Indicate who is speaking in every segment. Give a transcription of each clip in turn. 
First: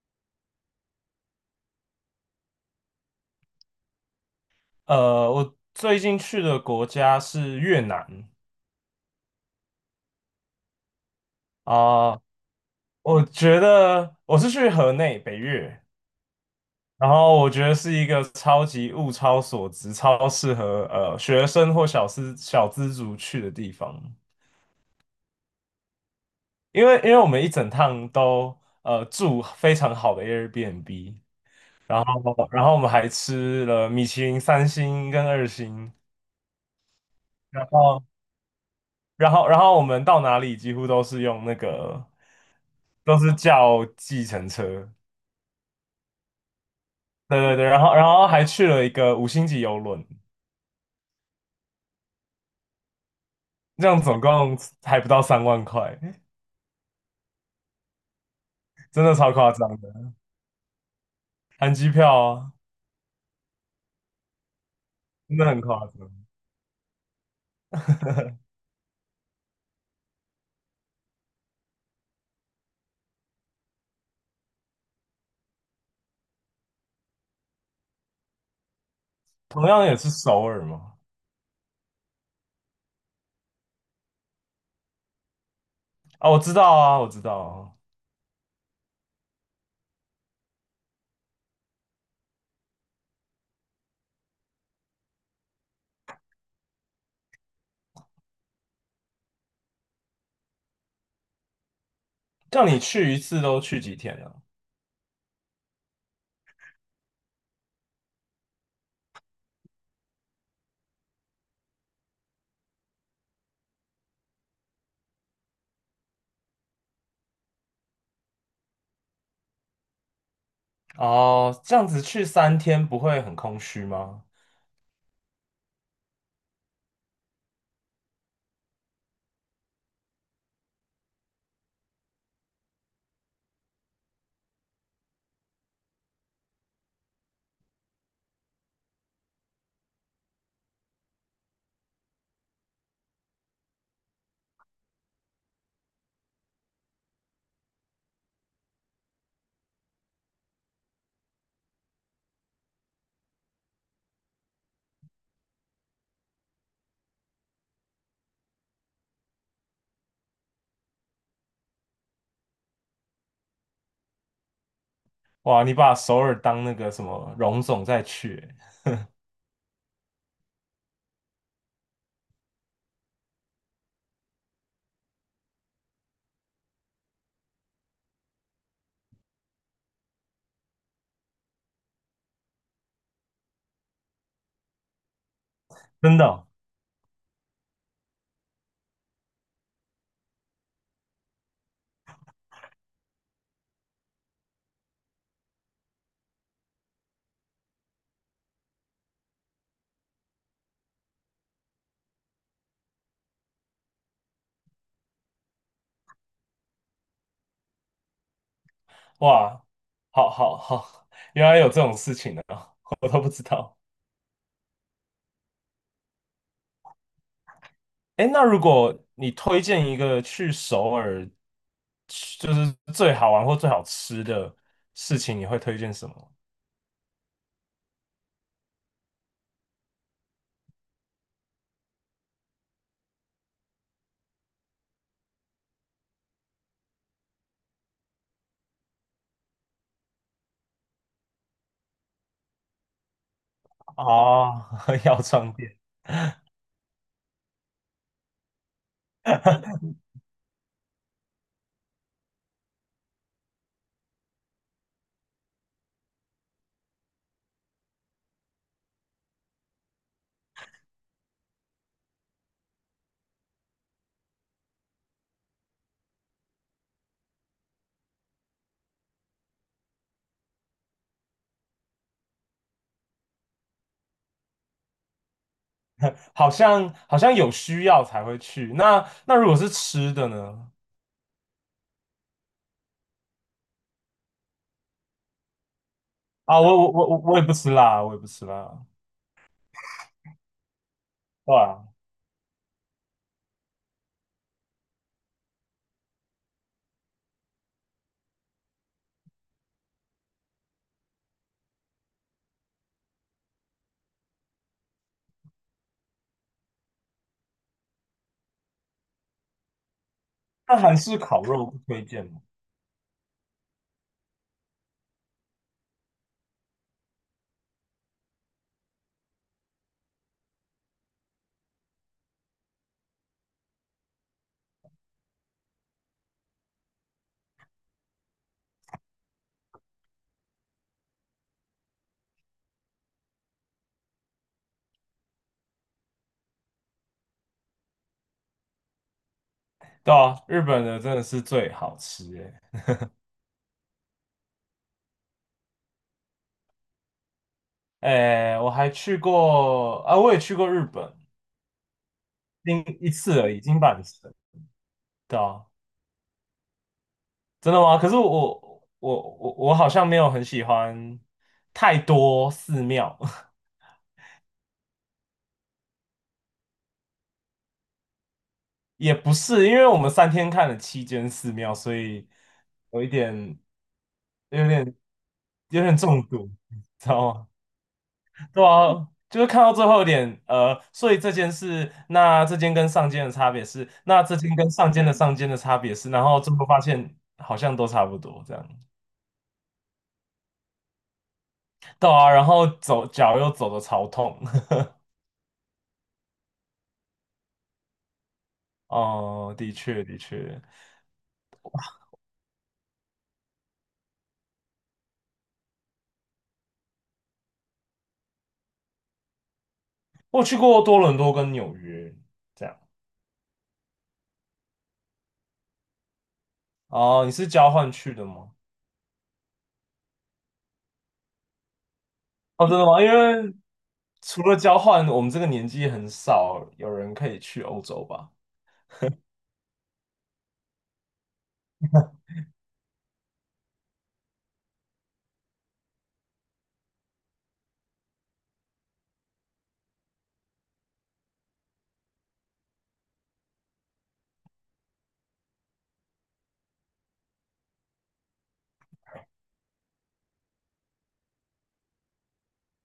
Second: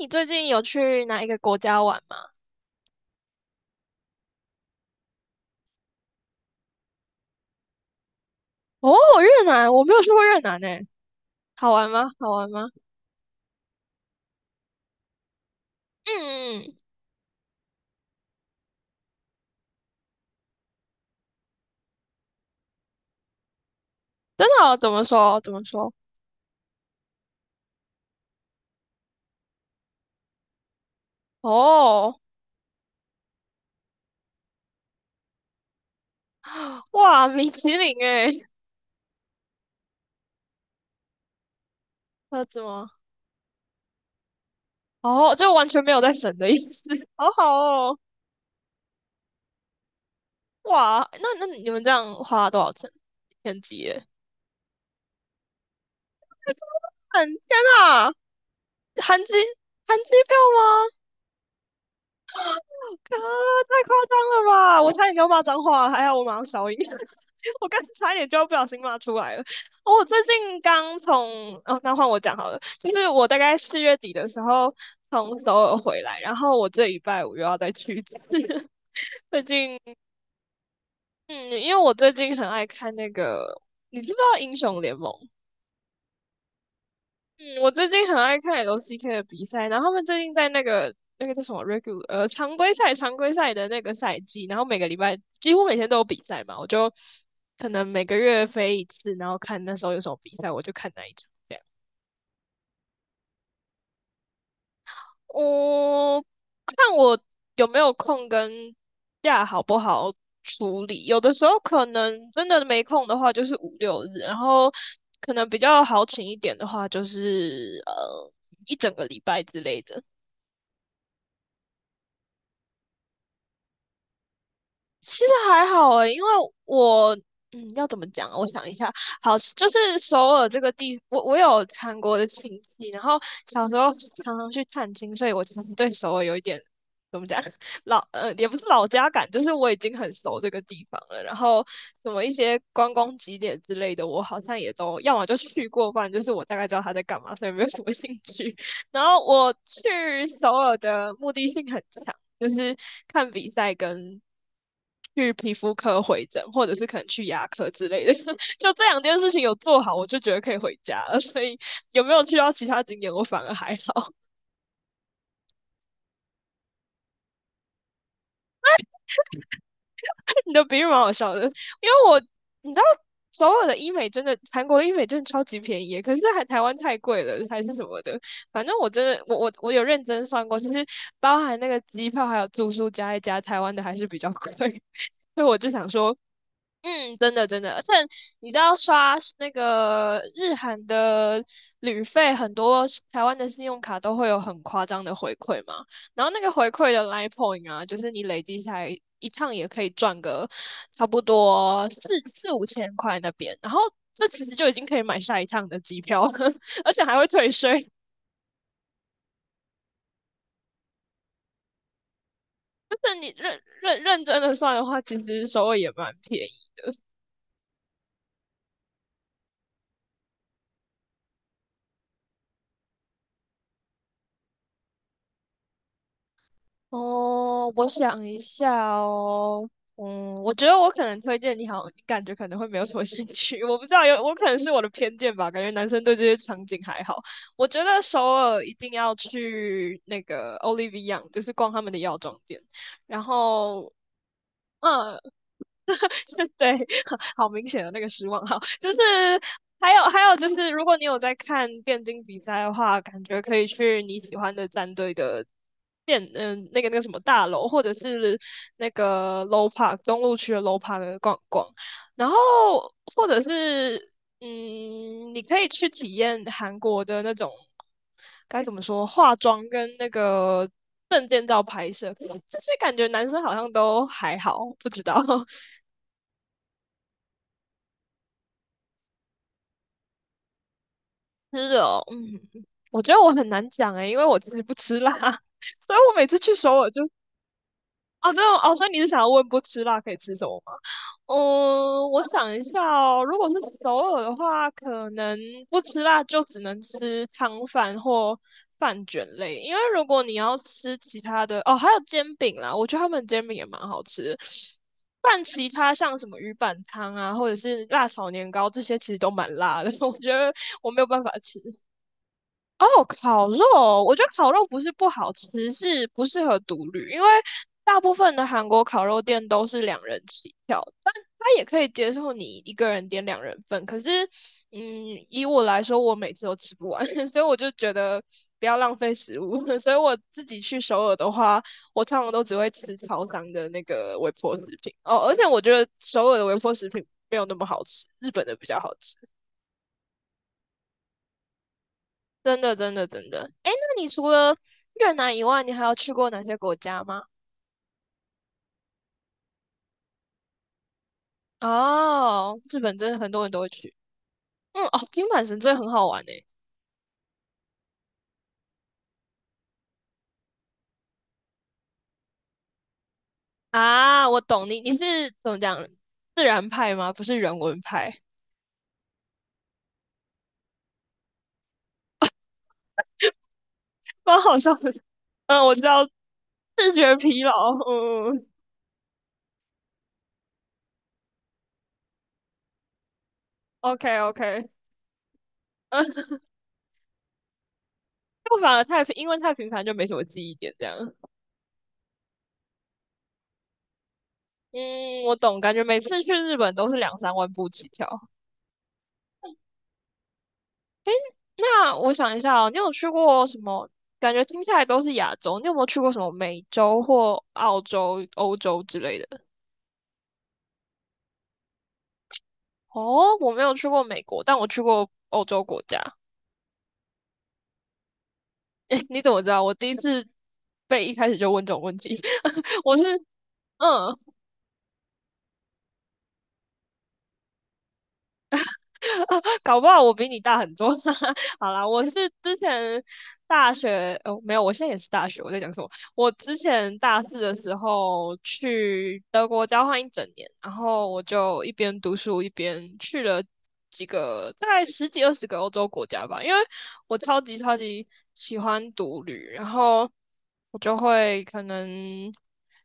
Speaker 1: 你最近有去哪一个国家玩吗？
Speaker 2: 我最近去的国家是越南
Speaker 1: 哦，越南，我没有去过越南呢。好玩吗？
Speaker 2: 啊，
Speaker 1: 好玩吗？
Speaker 2: 我觉得我是去河内北越，
Speaker 1: 嗯，嗯，
Speaker 2: 然后我觉得是一个超级物超所值、超适合学生或小资族去的地方，
Speaker 1: 真的哦怎么说？怎么说？
Speaker 2: 因为我们一整趟都住非常好的 Airbnb，然
Speaker 1: 哦，
Speaker 2: 后然后我们还吃了米其林3星跟2星。
Speaker 1: 哇，米
Speaker 2: 然
Speaker 1: 其林
Speaker 2: 后。
Speaker 1: 诶，
Speaker 2: 然后我们到哪里几乎都是用那个，
Speaker 1: 车子吗？
Speaker 2: 都是叫计程车，
Speaker 1: 哦，就完全没有在省的意思。好
Speaker 2: 对
Speaker 1: 好
Speaker 2: 对对，然后
Speaker 1: 哦，
Speaker 2: 然后还去了一个五星级游轮，
Speaker 1: 哇，那你们这样花了多少钱？天机
Speaker 2: 这样
Speaker 1: 耶！
Speaker 2: 总共还不到30,000块，
Speaker 1: 嗯，天呐，
Speaker 2: 真的
Speaker 1: 含机
Speaker 2: 超夸张
Speaker 1: 含机
Speaker 2: 的，
Speaker 1: 票吗？
Speaker 2: 含机票啊，
Speaker 1: 啊，太夸张了吧！我差点给我
Speaker 2: 真
Speaker 1: 骂
Speaker 2: 的很
Speaker 1: 脏话
Speaker 2: 夸
Speaker 1: 了，还
Speaker 2: 张。
Speaker 1: 好我马上消音。我刚差一点就要 不小心骂出来了。哦我最近刚从，哦，那换我讲好了，就是我大概四月底的时候从首尔回来，然后我这礼拜五又要再去一次。最
Speaker 2: 同
Speaker 1: 近，
Speaker 2: 样也是首尔嘛，
Speaker 1: 嗯，因为我最近很爱看那个，你知不知道英雄联盟？
Speaker 2: 啊，我知道啊，我知道
Speaker 1: 嗯，我
Speaker 2: 啊，
Speaker 1: 最近很爱看 LCK 的比赛，然后他们最近在那个叫什么 regular 常规赛的那个赛季，然后每个礼拜几乎每天都有比赛嘛，我就可能每个月飞一次，然后看那时候有什么比赛，我就看那一场这样。
Speaker 2: 叫你去一次都去几天啊？
Speaker 1: 我看我有没有空跟假好不好处理，有的时候可能真的没空的话就是五六日，然后可能比较好请一点的话就是一整个礼拜之类的。
Speaker 2: 哦，这样子去三天不会很空虚吗？
Speaker 1: 其实还好诶，因为我要怎么讲啊？我想一下，好，就是首尔这个地，我有韩国的亲戚，然后小时候常常去探亲，所以我其实对首尔有一点怎么讲 也不是老家感，就是我已经很熟这个地方了。然后什么一些观光景点之类的，我好像也都要么就去过，不然就是我大概知道他在干嘛，所以没有什么兴趣。然后我去首尔的目的性很强，就是看比赛跟去皮肤科回诊，或者是可能去牙科之类的，就这两件事情有做好，我就觉得可以回家了。所以有没有去到其他景点，我反而还好。
Speaker 2: 哇，你把首尔当那个什么荣总再去欸。
Speaker 1: 你的比喻蛮好笑的，因为我你知道所有的医美真的，韩国的医美真的超级便宜可是还台湾太贵了，还是什么的。反正我真的，我有认真算过，其实包含那个机票还有住宿加一加，台湾的还是比较贵。所以我就想说，
Speaker 2: 真的哦。
Speaker 1: 嗯，真的真的，而且你知道刷那个日韩的旅费，很多是台湾的信用卡都会有很夸张的回馈嘛。然后那个回馈的 Line Point 啊，就是你累积下来一趟也可以赚个差不多四五千块那边，然后这其实就已经可以买下一趟的机票了，而且还会退税。
Speaker 2: 哇，好好好，原来有这种事情的，
Speaker 1: 就
Speaker 2: 我
Speaker 1: 是
Speaker 2: 都不
Speaker 1: 你
Speaker 2: 知
Speaker 1: 认
Speaker 2: 道。
Speaker 1: 认认真的算的话，其实首尔也蛮便宜。
Speaker 2: 哎，那如果你推荐一个去首尔，就是最好玩或最好吃的事情，你会推荐什么？
Speaker 1: 哦，我想一下哦，我觉得我可能推荐你好，你感觉可能会没有什么兴趣，我不知道有，我可能是我的偏见吧，感觉男生对这些场景还好。我觉得首尔一定要去那个 Olive y o n 就是逛他们的药妆店，然后。
Speaker 2: 啊？
Speaker 1: 嗯，
Speaker 2: 药妆店。
Speaker 1: 对，好明显的那个失望，哈，就是 还有就是，如果你有在看电竞比赛的话，感觉可以去你喜欢的战队的那个什么大楼，或者是那个 Low Park 中路区的 Low Park 逛逛，然后或者是你可以去体验韩国的那种。该怎么说？化妆跟那个，就是感觉男生好像都还好，不知道。
Speaker 2: 好像有需要才会去。那如果是吃的呢？
Speaker 1: 吃的哦，我觉得我很难讲诶，因为我自己不吃辣，所以我每次去
Speaker 2: 啊，
Speaker 1: 首
Speaker 2: 我
Speaker 1: 尔
Speaker 2: 我
Speaker 1: 就，
Speaker 2: 我我我也不吃辣，我也不
Speaker 1: 哦，对
Speaker 2: 吃
Speaker 1: 哦，
Speaker 2: 辣。
Speaker 1: 所以你是想要问不吃辣可以吃什么吗？
Speaker 2: 对啊，
Speaker 1: 嗯，我想一下哦，如果是首尔的话，可能不吃辣就只能吃汤饭或饭卷类，因为如果你要吃其他的，哦，还有煎饼啦，我觉得他们煎饼也蛮好吃的。但其他像什么鱼板汤啊，或者是辣炒年糕这些，其实都蛮辣的，我觉得
Speaker 2: 那
Speaker 1: 我
Speaker 2: 韩
Speaker 1: 没有
Speaker 2: 式
Speaker 1: 办法
Speaker 2: 烤
Speaker 1: 吃。
Speaker 2: 肉不推荐吗？
Speaker 1: 哦，烤肉，我觉得烤肉不是不好吃，是不适合独旅，因为大部分的韩国烤肉店都是两人起跳，但他也可以接受你一个人点两人份。可是，以我来说，我每次都吃不完，所以我就觉得不要浪费食物。所以我自己去首尔的话，我通常都只会吃超商的那个微波食品。哦，而且我觉得首尔的微波食品没有那么好吃，日本的比较好吃。
Speaker 2: 对啊，日本的真的是最好吃
Speaker 1: 真
Speaker 2: 诶。
Speaker 1: 的，真的，真的。哎，那你除了越南以外，你还有去过哪些国家吗？
Speaker 2: 哎，我还去过啊，我也去过日本，
Speaker 1: 哦，日
Speaker 2: 另
Speaker 1: 本
Speaker 2: 一
Speaker 1: 真的很
Speaker 2: 次
Speaker 1: 多人
Speaker 2: 而
Speaker 1: 都
Speaker 2: 已，
Speaker 1: 会
Speaker 2: 金
Speaker 1: 去。
Speaker 2: 板神。
Speaker 1: 嗯，哦，金
Speaker 2: 对
Speaker 1: 板神
Speaker 2: 啊，
Speaker 1: 真的很好玩诶。
Speaker 2: 真的吗？可是我好像没有很喜欢太多寺庙，
Speaker 1: 啊，我懂你，你是怎么讲，自然派吗？不是人文派，
Speaker 2: 也不是，因为我们三天看了7间寺庙，所以有一点
Speaker 1: 蛮好
Speaker 2: 有
Speaker 1: 笑
Speaker 2: 点
Speaker 1: 的。嗯，我知
Speaker 2: 有点
Speaker 1: 道，
Speaker 2: 中毒，
Speaker 1: 视
Speaker 2: 知
Speaker 1: 觉
Speaker 2: 道
Speaker 1: 疲
Speaker 2: 吗？
Speaker 1: 劳。嗯
Speaker 2: 对啊，就是看到最后一点，所以这件事，那这间跟上间的差别是，
Speaker 1: ，OK
Speaker 2: 那这间
Speaker 1: OK,
Speaker 2: 跟上间的差别
Speaker 1: 嗯，
Speaker 2: 是，然 后最后发现好像都差不多这
Speaker 1: 就
Speaker 2: 样。
Speaker 1: 反而太平，因为太平凡就没什么记忆点这样。
Speaker 2: 对啊，然后走脚又走的超痛。
Speaker 1: 嗯，我懂，感觉每次去日本都是两三万步起跳。
Speaker 2: 哦，的确的确，
Speaker 1: 那我想一下哦，你有去过什么？感觉听下来都是亚洲，你有没有去过什么美洲或澳洲、欧洲之类的？
Speaker 2: 我去过多伦多跟纽约这样。
Speaker 1: 哦，我没有去过美国，但我去过欧洲国家。
Speaker 2: 哦，你是交换去的吗？
Speaker 1: 诶，你怎么知道？我第一次被一开始就问这种问题，
Speaker 2: 哦，真 的
Speaker 1: 我
Speaker 2: 吗？
Speaker 1: 是
Speaker 2: 因为
Speaker 1: 嗯
Speaker 2: 除了交换，我们这个年纪很少有人可以去欧洲吧。
Speaker 1: 搞不好我比你大很多。好啦，我是之前大学，哦，没有，我现在也是大学。我在讲什么？我之前大四的时候去德国交换一整年，然后我就一边读书一边去了几个，大概十几二十个欧洲国家吧。因为我超级超级喜欢独旅，然后我就会可能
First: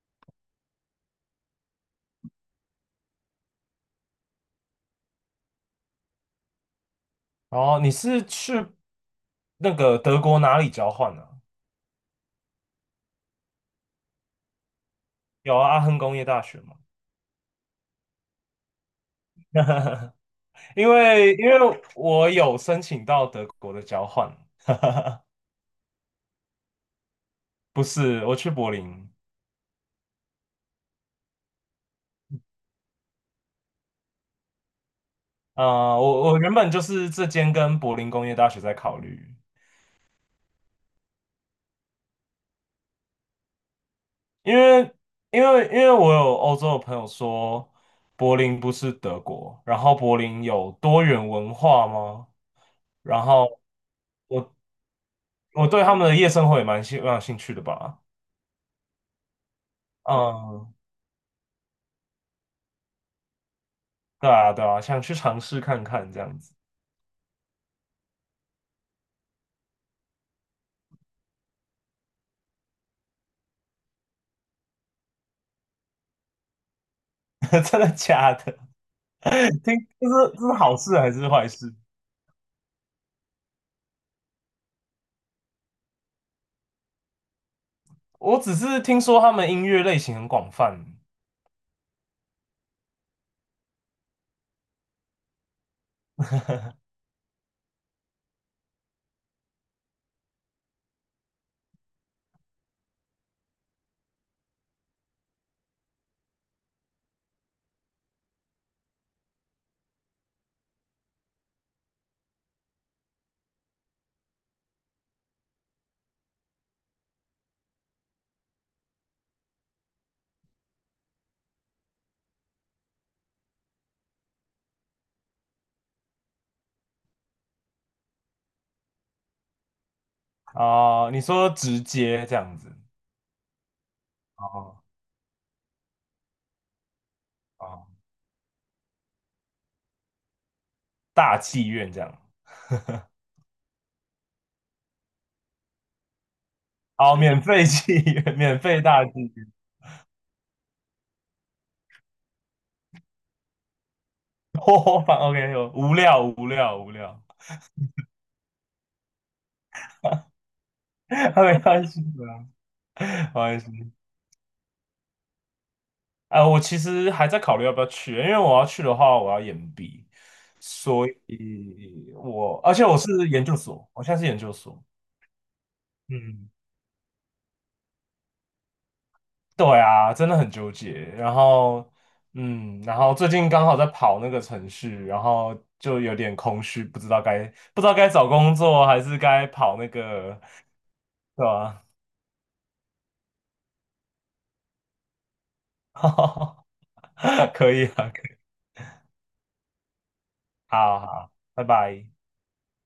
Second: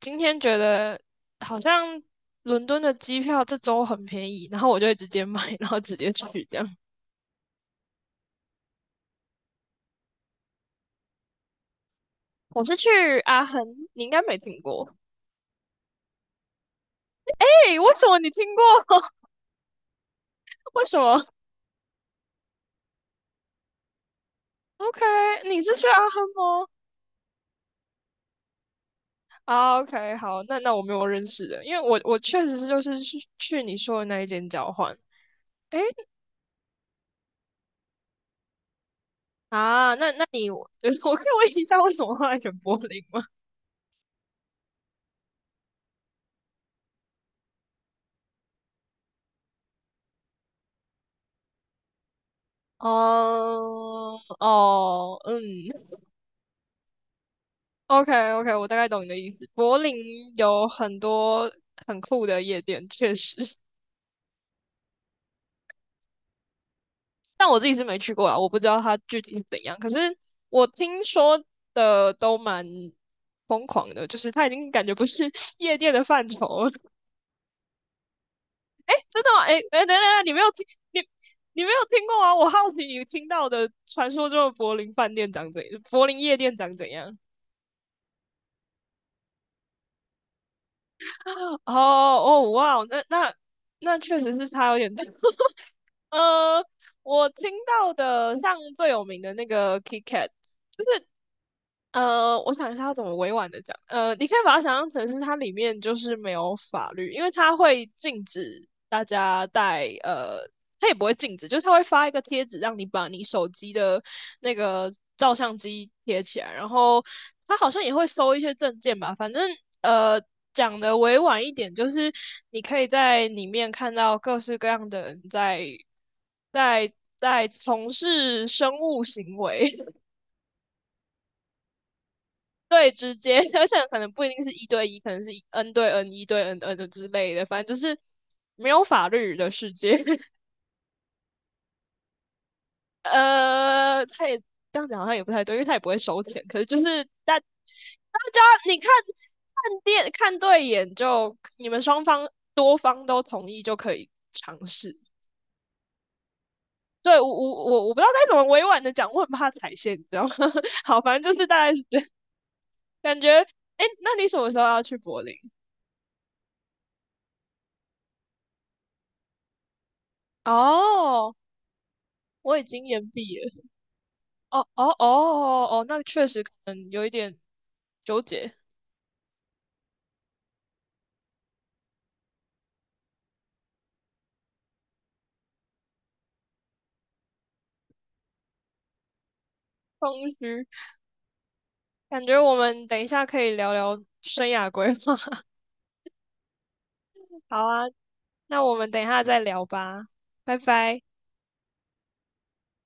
Speaker 1: 今天觉得好像伦敦的机票这周很便宜，然后我就会直接买，然后直接去这样。
Speaker 2: 哦，你是去那个德国哪里交换呢、
Speaker 1: 我是去阿亨，你应该没听过。
Speaker 2: 有啊阿亨工业大学吗？
Speaker 1: 诶，为什么你听过？为
Speaker 2: 因
Speaker 1: 什么
Speaker 2: 为因为我有申请到德国的交换，
Speaker 1: ？OK,你是去阿亨吗？
Speaker 2: 不是我去柏林。
Speaker 1: 啊，OK,好，那我没有认识的，因为我确实是就是去你说的那一间交换。诶，
Speaker 2: 啊、我原本就是这间跟柏林工业大学在考虑，
Speaker 1: 啊，那你就是 我可以问一下为什么后来选柏林吗？
Speaker 2: 因为因为我有欧洲的朋友说柏林不是德国，然后柏林有多元文化吗？然后
Speaker 1: 哦
Speaker 2: 我
Speaker 1: 哦，嗯，
Speaker 2: 我对他们的夜生活也蛮有兴趣的吧。
Speaker 1: OK OK,我大概懂你的意思。柏林有
Speaker 2: 嗯，
Speaker 1: 很多很酷的夜店，确实，
Speaker 2: 对啊，对啊，想去尝试看看这样子。
Speaker 1: 但我自己是没去过啊，我不知道它具体是怎样。可是我听说的都蛮疯狂的，就是它已经感觉不是 夜店的范畴了。
Speaker 2: 真的假的？
Speaker 1: 真 的吗？哎、哎、
Speaker 2: 听，
Speaker 1: 等等
Speaker 2: 这
Speaker 1: 等，你
Speaker 2: 是
Speaker 1: 没
Speaker 2: 这
Speaker 1: 有
Speaker 2: 是
Speaker 1: 听
Speaker 2: 好事
Speaker 1: 你
Speaker 2: 还是坏
Speaker 1: 你没
Speaker 2: 事？
Speaker 1: 有听过吗？我好奇你听到的传说中的柏林夜店长怎样？
Speaker 2: 我只是听说他们音乐类型很广泛。
Speaker 1: 哦哦哇哦，那确实是差有点多。呃，我听到的像最有名的那个 KitKat,就是我想一下要怎么委婉的讲。你可以把它想象成是它里面就是没有法律，因为它会禁止大家带它也不会禁止，就是它会发一个贴纸让你把你手机的那个照相机贴起来，然后它好像也会收一些证件吧，反正呃。讲的委婉一点，就是你可以在里面看到各式各样的人在在从事生物行为，
Speaker 2: 哦，你说直接这样子。
Speaker 1: 对，直接，而且可能不一定是一
Speaker 2: 哦
Speaker 1: 对一，可能是 N 对 N、一对 N、 N 之类的，反正就
Speaker 2: 哦，
Speaker 1: 是没有法律的世界。
Speaker 2: 大妓院这样。
Speaker 1: 他也这样讲好像也不太对，因为他也不会收钱，可是就是
Speaker 2: 哦，
Speaker 1: 大大
Speaker 2: 免费妓院，
Speaker 1: 家
Speaker 2: 免
Speaker 1: 你
Speaker 2: 费
Speaker 1: 看
Speaker 2: 大妓院。
Speaker 1: 看电看对眼就，你们双方多方都同意就可以尝 试。
Speaker 2: 我反 OK,有无聊无聊无
Speaker 1: 对，
Speaker 2: 聊。
Speaker 1: 我不知道该怎么委婉的讲，我很怕踩线，你知道吗？好，反正就是大
Speaker 2: 没
Speaker 1: 概是
Speaker 2: 关
Speaker 1: 这
Speaker 2: 系
Speaker 1: 样，
Speaker 2: 的，
Speaker 1: 感觉。
Speaker 2: 没关系。
Speaker 1: 哎，那你什么时候要去柏林？
Speaker 2: 我其实还在考虑要不要去，因为我要去的话，我要延毕，所
Speaker 1: 哦、
Speaker 2: 以
Speaker 1: 我
Speaker 2: 我
Speaker 1: 已
Speaker 2: 而且
Speaker 1: 经
Speaker 2: 我
Speaker 1: 延
Speaker 2: 是
Speaker 1: 毕
Speaker 2: 研
Speaker 1: 了。
Speaker 2: 究所，我现在是研究
Speaker 1: 哦
Speaker 2: 所。
Speaker 1: 哦哦哦，哦，那确实
Speaker 2: 嗯，
Speaker 1: 可能有一点纠结、
Speaker 2: 对啊，真的很纠结。然后，嗯，然后最近刚好在跑那个程序，然后就有点空虚，不知道该找工作还是该跑那
Speaker 1: 同
Speaker 2: 个，
Speaker 1: 时，
Speaker 2: 对吧？
Speaker 1: 感觉我们等一下可以聊聊生涯规划。好
Speaker 2: 可
Speaker 1: 啊，
Speaker 2: 以啊，可以
Speaker 1: 那我们等一下再聊吧，拜
Speaker 2: 好
Speaker 1: 拜。
Speaker 2: 好，拜拜。